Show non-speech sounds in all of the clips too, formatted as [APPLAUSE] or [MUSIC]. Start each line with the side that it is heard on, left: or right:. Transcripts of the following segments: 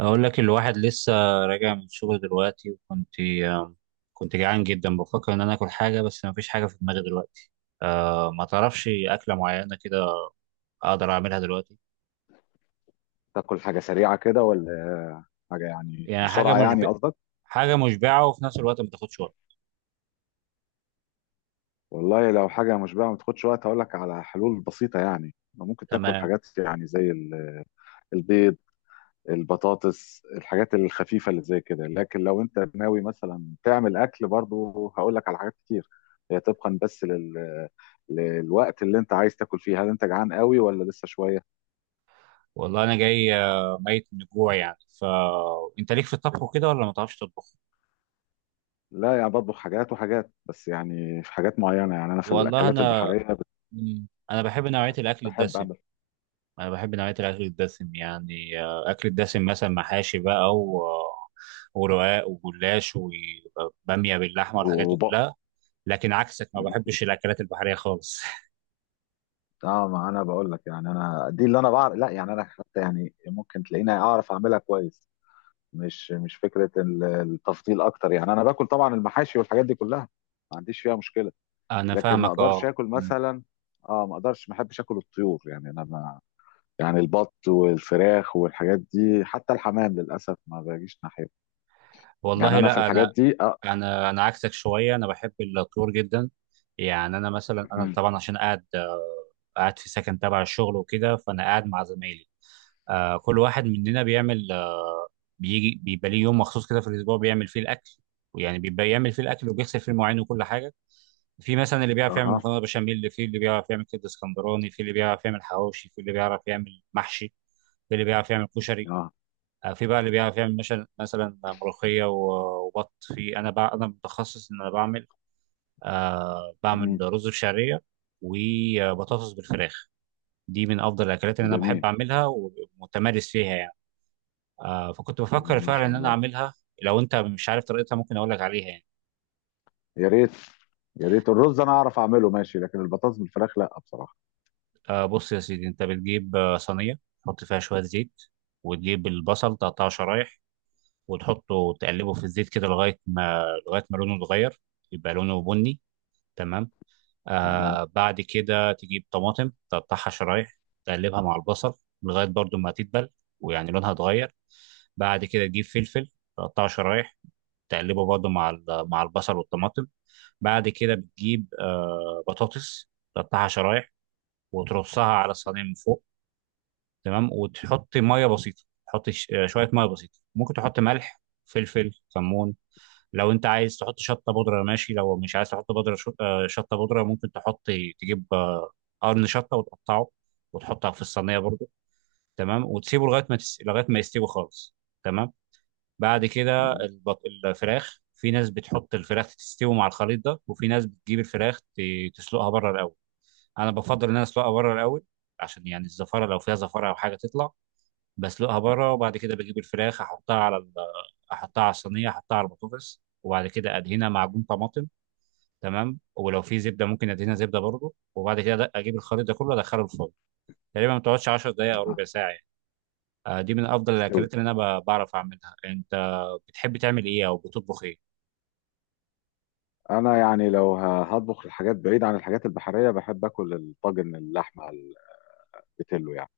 right: أقول لك الواحد لسه راجع من الشغل دلوقتي، وكنت كنت جعان جدا، بفكر إن أنا آكل حاجة بس مفيش حاجة في دماغي دلوقتي. أه، ما تعرفش أكلة معينة كده أقدر أعملها دلوقتي؟
left: تاكل حاجة سريعة كده ولا حاجة، يعني
right: يعني
left: بسرعة يعني قصدك؟
right: حاجة مشبعة وفي نفس الوقت ما تاخدش وقت.
left: والله لو حاجة مشبعة ما تاخدش وقت هقول لك على حلول بسيطة، يعني ممكن تاكل
right: تمام.
left: حاجات يعني البيض، البطاطس، الحاجات الخفيفة اللي زي كده. لكن لو انت ناوي مثلا تعمل اكل، برضو هقول لك على حاجات كتير. هي طبقا للوقت اللي انت عايز تاكل فيه. هل انت جعان قوي ولا لسه شوية؟
right: والله أنا جاي، ميت من الجوع يعني، فأنت ليك في الطبخ وكده ولا ما تعرفش تطبخ؟
left: لا يعني بطبخ حاجات وحاجات، بس يعني في حاجات معينة، يعني انا في
right: والله
left: الاكلات
right: أنا،
left: البحرية
right: أنا بحب نوعية
left: بحب
right: الأكل
left: بحب
right: الدسم،
left: اعمل
right: انا بحب نوعيه الاكل الدسم يعني اكل الدسم مثلا محاشي بقى، ورقاق وجلاش وباميه باللحمه والحاجات دي
left: وب-
right: كلها، لكن عكسك ما بحبش الاكلات البحريه خالص.
left: اه. ما انا بقول لك، يعني انا دي اللي انا بعرف، لا يعني انا حتى يعني ممكن تلاقيني اعرف اعملها كويس. مش فكره التفضيل اكتر، يعني انا باكل طبعا المحاشي والحاجات دي كلها، ما عنديش فيها مشكله.
right: [LAUGHS] انا
left: لكن ما
right: فاهمك اه.
left: اقدرش اكل
right: مم.
left: مثلا، اه ما اقدرش، ما احبش اكل الطيور. يعني انا ما يعني البط والفراخ والحاجات دي، حتى الحمام للاسف ما باجيش ناحيه. يعني
right: والله
left: انا في
right: لا،
left: الحاجات
right: انا
left: دي اه.
right: انا عكسك شويه، انا بحب الطيور جدا يعني. انا مثلا، انا
left: مهم.
right: طبعا عشان قاعد، قاعد في سكن تبع الشغل وكده، فانا قاعد مع زمايلي. كل واحد مننا بيعمل، بيجي بيبقى ليه يوم مخصوص كده في الاسبوع بيعمل فيه الاكل، ويعني بيبقى يعمل فيه الاكل وبيغسل فيه المواعين وكل حاجه. في مثلا اللي بيعرف يعمل
left: اها.
right: مكرونه بشاميل، اللي في اللي بيعرف يعمل كبده اسكندراني، في اللي بيعرف يعمل حواوشي، في اللي بيعرف يعمل محشي، في اللي بيعرف يعمل كشري،
left: اه.
right: في بقى اللي بيعرف يعمل مثلا ملوخيه وبط، في انا بقى انا متخصص ان انا بعمل، بعمل
left: مهم.
right: رز بشعريه وبطاطس بالفراخ. دي من افضل الاكلات اللي انا بحب
left: جميل.
right: اعملها ومتمارس فيها يعني. فكنت بفكر
left: مهم. ما
right: فعلا
left: شاء
right: ان انا
left: الله.
right: اعملها. لو انت مش عارف طريقتها ممكن اقول لك عليها يعني.
left: يا ريت. يا ريت الرز انا اعرف اعمله ماشي، لكن البطاطس بالفراخ لا بصراحه.
right: بص يا سيدي، انت بتجيب صينيه تحط فيها شويه زيت، وتجيب البصل تقطعه شرايح، وتحطه تقلبه في الزيت كده، لغايه ما لونه يتغير، يبقى لونه بني. تمام.
left: تمام.
right: بعد كده تجيب طماطم تقطعها شرايح، تقلبها مع البصل لغايه برضو ما تدبل ويعني لونها اتغير. بعد كده تجيب فلفل، تقطعه شرايح، تقلبه برضه مع البصل والطماطم. بعد كده بتجيب بطاطس تقطعها شرايح وترصها على الصينيه من فوق. تمام. وتحط ميه بسيطه، تحط شويه ميه بسيطه، ممكن تحط ملح فلفل كمون. لو انت عايز تحط شطه بودره ماشي، لو مش عايز تحط بودره شطه بودره ممكن تحط، تجيب قرن شطه وتقطعه وتحطها في الصينيه برضه. تمام. وتسيبه لغايه ما يستوي خالص. تمام. بعد كده
left: مم.
right: الفراخ، في ناس بتحط الفراخ تستوي مع الخليط ده، وفي ناس بتجيب الفراخ تسلقها بره الاول. انا بفضل ان انا اسلقها بره الاول عشان يعني الزفاره، لو فيها زفاره او حاجه تطلع، بسلقها بره، وبعد كده بجيب الفراخ احطها على الصينيه، احطها على البطاطس، وبعد كده ادهنها معجون طماطم. تمام. ولو في زبده ممكن ادهنها
left: تمام.
right: زبده برضه، وبعد كده اجيب الخليط ده كله ادخله الفرن. تقريبا ما بتقعدش 10 دقائق او
left: آه،
right: ربع ساعه يعني. دي من افضل
left: استوي.
right: الاكلات اللي انا بعرف اعملها. انت بتحب تعمل ايه او بتطبخ ايه؟
left: انا يعني لو هطبخ الحاجات بعيد عن الحاجات البحريه، بحب اكل الطاجن اللحمه، البتلو يعني.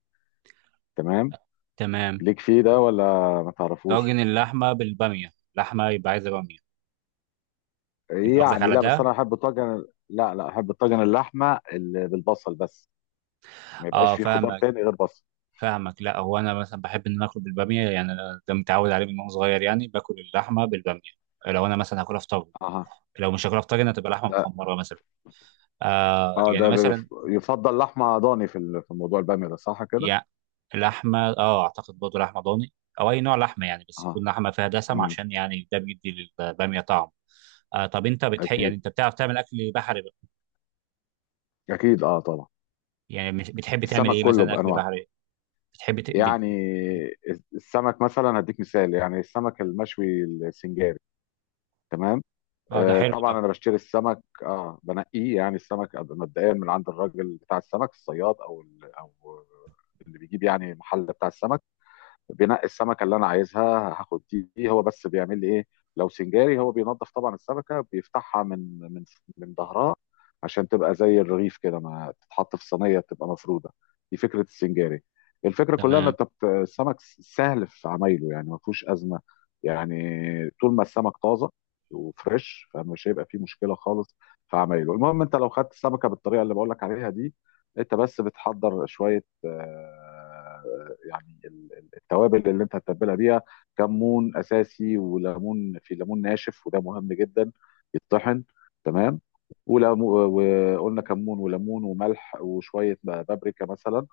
left: تمام.
right: تمام.
left: ليك فيه ده ولا ما تعرفوش؟
right: طاجن اللحمه بالباميه، لحمه يبقى عايزه باميه. انت قصدك
left: يعني
right: على
left: لا، بس
right: ده؟
left: انا احب الطاجن، لا لا، احب الطاجن اللحمه اللي بالبصل بس، ما يبقاش
right: اه
left: فيه خضار
right: فاهمك،
left: تاني غير بصل.
right: فاهمك. لا، هو انا مثلا بحب ان انا اكل بالباميه يعني، انا ده متعود عليه من وانا صغير، يعني باكل اللحمه بالباميه. لو انا مثلا هاكلها في طاجن،
left: اها.
right: لو مش هاكلها في طاجن هتبقى لحمه
left: ده
right: محمره مثلا.
left: اه،
right: يعني
left: ده
right: مثلا.
left: يفضل لحمه ضاني في في موضوع الباميه ده، صح كده؟
right: يعني لحمه، اه اعتقد برضه لحمه ضاني، او اي نوع لحمه يعني، بس
left: اه.
right: يكون لحمه فيها دسم
left: امم
right: عشان يعني ده بيدي للباميه طعم. طب انت بتحب يعني،
left: اكيد،
right: انت بتعرف تعمل اكل بحري بقى؟
left: اكيد اه طبعا.
right: يعني بتحب تعمل
left: السمك
right: ايه
left: كله
right: مثلا اكل
left: بانواعه.
right: بحري؟ بتحبي ت- بت...
left: يعني
right: مم.
left: السمك مثلا هديك مثال، يعني السمك المشوي السنجاري. تمام.
right: اه ده
left: آه
right: حلو ده.
left: طبعا انا بشتري السمك، اه بنقيه يعني السمك مبدئيا من عند الراجل بتاع السمك، الصياد، او او اللي بيجيب يعني المحل بتاع السمك. بنقي السمكه اللي انا عايزها. هاخد دي. هو بس بيعمل لي ايه؟ لو سنجاري، هو بينظف طبعا السمكه، بيفتحها من ظهرها، عشان تبقى زي الرغيف كده، ما تتحط في صينيه تبقى مفروده. دي فكره السنجاري. الفكره كلها ان
right: تمام.
left: السمك سهل في عمايله، يعني ما فيهوش ازمه. يعني طول ما السمك طازه وفريش، فمش هيبقى فيه مشكله خالص في عمايله. المهم انت لو خدت السمكه بالطريقه اللي بقول لك عليها دي، انت بس بتحضر شويه يعني التوابل اللي انت هتتبلها بيها. كمون اساسي وليمون، في ليمون ناشف وده مهم جدا، يتطحن. تمام. وقلنا كمون وليمون وملح وشويه بابريكا مثلا،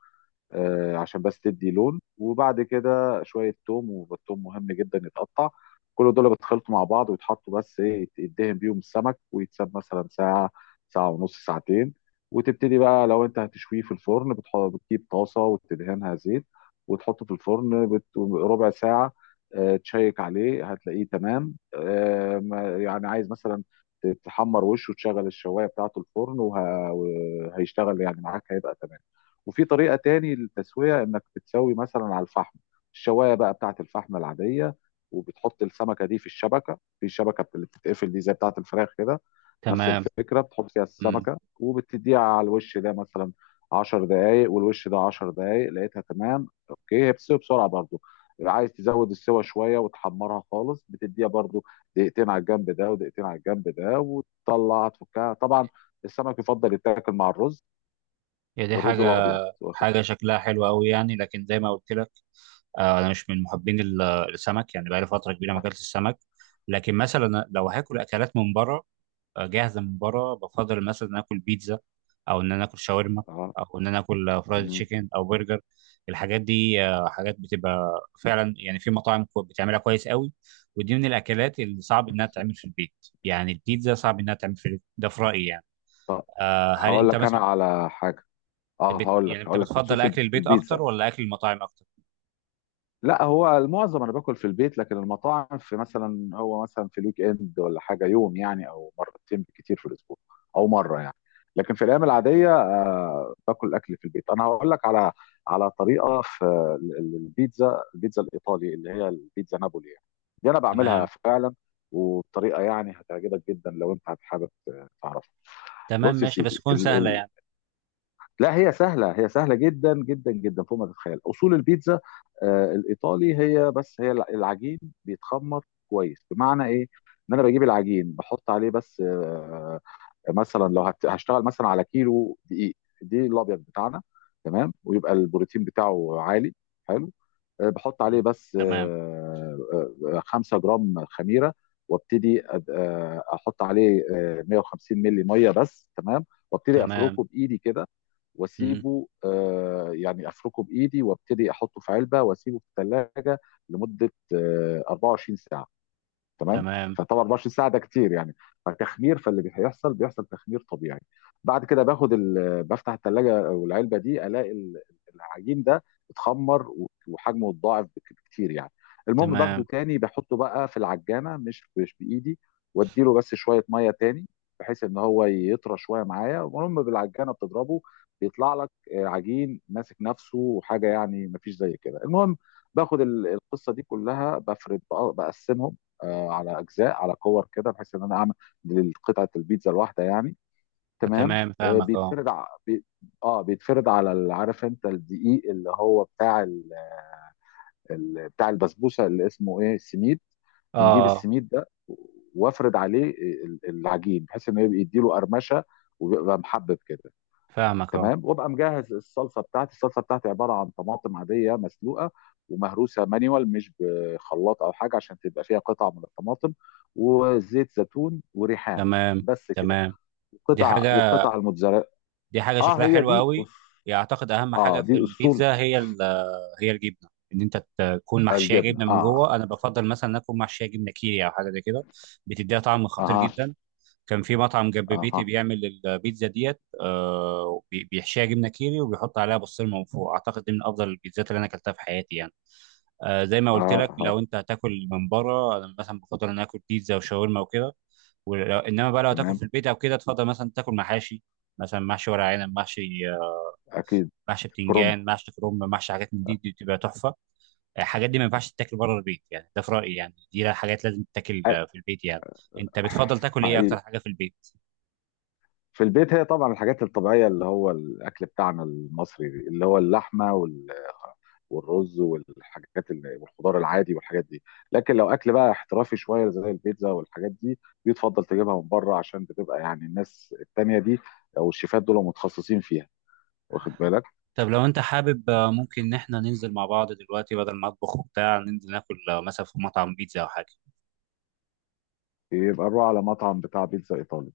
left: عشان بس تدي لون. وبعد كده شوية توم، والثوم مهم جدا يتقطع. كل دول بيتخلطوا مع بعض ويتحطوا، بس ايه، يدهن بيهم السمك، ويتساب مثلا ساعة، ساعة ونص، ساعتين. وتبتدي بقى لو انت هتشويه في الفرن، بتجيب طاسة وتدهنها زيت، وتحطه في الفرن ربع ساعة. تشيك عليه هتلاقيه تمام. يعني عايز مثلا تحمر وشه، وتشغل الشواية بتاعته الفرن، وهيشتغل يعني معاك، هيبقى تمام. وفي طريقة تاني للتسوية، انك بتسوي مثلا على الفحم، الشواية بقى بتاعت الفحم العادية، وبتحط السمكة دي في الشبكة، في شبكة اللي بتتقفل دي زي بتاعت الفراخ كده. نفس
right: تمام.
left: الفكرة، بتحط فيها
right: امم.
left: السمكة وبتديها على الوش ده مثلا 10 دقايق، والوش ده 10 دقايق، لقيتها تمام اوكي. هي بتستوي بسرعة برضو. عايز تزود السوا شوية وتحمرها خالص، بتديها برضو دقيقتين على الجنب ده ودقيقتين على الجنب ده، وتطلع تفكها طبعا. السمك يفضل يتاكل مع الرز،
right: هي دي
left: الرز
right: حاجة،
left: الابيض، واخد.
right: حاجة شكلها حلو قوي يعني. لكن زي ما قلت لك، انا مش من محبين السمك يعني، بقالي فترة كبيرة ما
left: صح.
right: اكلتش السمك. لكن مثلا لو هاكل اكلات من بره، جاهزه من بره، بفضل مثلا إن اكل بيتزا، او ان انا اكل شاورما،
left: اه.
right: او ان انا اكل فرايد
left: مم.
right: تشيكن او برجر. الحاجات دي حاجات بتبقى فعلا يعني في مطاعم بتعملها كويس قوي، ودي من الاكلات اللي صعب انها تتعمل في البيت. يعني البيتزا صعب انها تتعمل في البيت، ده في رايي يعني.
left: طب
right: هل
left: هقول
right: انت
left: لك انا
right: مثلا،
left: على حاجه، اه
right: بت
left: هقول لك،
right: يعني انت
left: هقول لك
right: بتفضل
left: بخصوص
right: اكل البيت
left: البيتزا.
right: اكتر ولا اكل المطاعم اكتر؟
left: لا هو المعظم انا باكل في البيت، لكن المطاعم في مثلا، هو مثلا في الويك اند ولا حاجه، يوم يعني او مرتين بالكتير في الاسبوع، او مره يعني. لكن في الايام العاديه آه باكل اكل في البيت. انا هقول لك على على طريقه في البيتزا، البيتزا الايطالي اللي هي البيتزا نابولي يعني، دي انا بعملها
right: تمام.
left: فعلا، وبطريقه يعني هتعجبك جدا لو انت حابب تعرفها.
right: تمام
left: بص يا
right: ماشي، بس
left: سيدي،
right: تكون سهله يعني.
left: لا هي سهلة، هي سهلة جدا جدا جدا، فوق ما تتخيل. أصول البيتزا الإيطالي، هي بس هي العجين بيتخمر كويس. بمعنى إيه؟ إن أنا بجيب العجين، بحط عليه بس مثلا لو هشتغل مثلا على كيلو دقيق، دي الأبيض بتاعنا، تمام، ويبقى البروتين بتاعه عالي. حلو. بحط عليه
right: مم.
left: بس
right: تمام.
left: 5 جرام خميرة، وابتدي احط عليه 150 ملي ميه بس. تمام. وابتدي
right: تمام.
left: افركه بايدي كده،
right: مم.
left: واسيبه يعني افركه بايدي، وابتدي احطه في علبه، واسيبه في الثلاجه لمده 24 ساعه. تمام.
right: تمام.
left: فطبعا 24 ساعه ده كتير يعني، فتخمير، فاللي بيحصل تخمير طبيعي. بعد كده باخد بفتح الثلاجه او العلبه دي، الاقي العجين ده اتخمر وحجمه اتضاعف بكتير يعني. المهم باخده
right: تمام.
left: تاني بحطه بقى في العجانه، مش بايدي، واديله بس شويه ميه تاني، بحيث ان هو يطرى شويه معايا. المهم بالعجانه بتضربه، بيطلع لك عجين ماسك نفسه وحاجه يعني، مفيش زي كده. المهم باخد القصه دي كلها، بفرد بقسمهم على اجزاء على كور كده، بحيث ان انا اعمل قطعه البيتزا الواحده يعني. تمام.
right: تمام
left: آه،
right: فاهمك اه.
left: بيتفرد ع... بي... اه بيتفرد على عارف انت الدقيق اللي هو بتاع بتاع البسبوسه اللي اسمه ايه، السميد.
right: اه.
left: بنجيب
right: آه.
left: السميد ده، وافرد عليه العجين، بحيث انه يبقى يديله قرمشه، وبيبقى محبب كده.
right: فاهمك اه.
left: تمام. وابقى مجهز الصلصه بتاعتي. الصلصه بتاعتي عباره عن طماطم عاديه مسلوقه ومهروسه مانيوال، مش بخلاط او حاجه، عشان تبقى فيها قطع من الطماطم، وزيت زيتون وريحان.
right: تمام.
left: بس كده.
right: تمام. دي
left: وقطع
right: حاجة،
left: وقطع الموتزاريلا.
right: دي حاجة
left: اه
right: شكلها
left: هي
right: حلو
left: دي
right: قوي يعني. اعتقد اهم
left: اه
right: حاجة
left: دي
right: في
left: اصول.
right: البيتزا هي هي الجبنة، ان انت تكون محشية
left: الجبنه
right: جبنة من
left: اه.
right: جوه. انا بفضل مثلا اكون محشية جبنة كيري او حاجة زي كده، بتديها طعم خطير
left: اها.
right: جدا. كان في مطعم جنب بيتي
left: اها.
right: بيعمل البيتزا ديت، بيحشيها جبنة كيري وبيحط عليها بسطرمة من فوق، اعتقد دي من افضل البيتزات اللي انا اكلتها في حياتي يعني. زي ما قلت لك،
left: اها.
right: لو انت هتاكل من بره انا مثلا بفضل ان أنا اكل بيتزا وشاورما وكده. ولو انما بقى لو تاكل
left: تمام.
right: في البيت او كده، تفضل مثلا تاكل محاشي، مثلا محشي ورق عنب، محشي آه،
left: اكيد.
right: محشي
left: كرنب.
right: بتنجان، محشي كرنب، محشي حاجات من دي, دي بتبقى تحفه. الحاجات دي ما ينفعش تتاكل بره البيت يعني، ده في رايي يعني، دي حاجات لازم تتاكل
left: آه.
right: في البيت يعني. انت بتفضل تاكل ايه اكتر
left: حقيقي.
right: حاجه في البيت؟
left: في البيت هي طبعا الحاجات الطبيعية، اللي هو الأكل بتاعنا المصري، اللي هو اللحمة والرز والحاجات والخضار العادي والحاجات دي. لكن لو أكل بقى احترافي شوية زي البيتزا والحاجات دي، بيتفضل تجيبها من بره، عشان بتبقى يعني الناس التانية دي أو الشيفات دول متخصصين فيها، واخد بالك.
right: طب لو انت حابب، ممكن ان احنا ننزل مع بعض دلوقتي بدل ما اطبخ وبتاع، ننزل ناكل مثلا في مطعم بيتزا او حاجه.
left: يبقى روح على مطعم بتاع بيتزا إيطالي،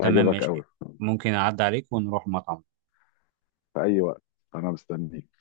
right: تمام ماشي،
left: قوي.
right: ممكن اعدي عليك ونروح مطعم.
left: في أي وقت. أنا مستنيك.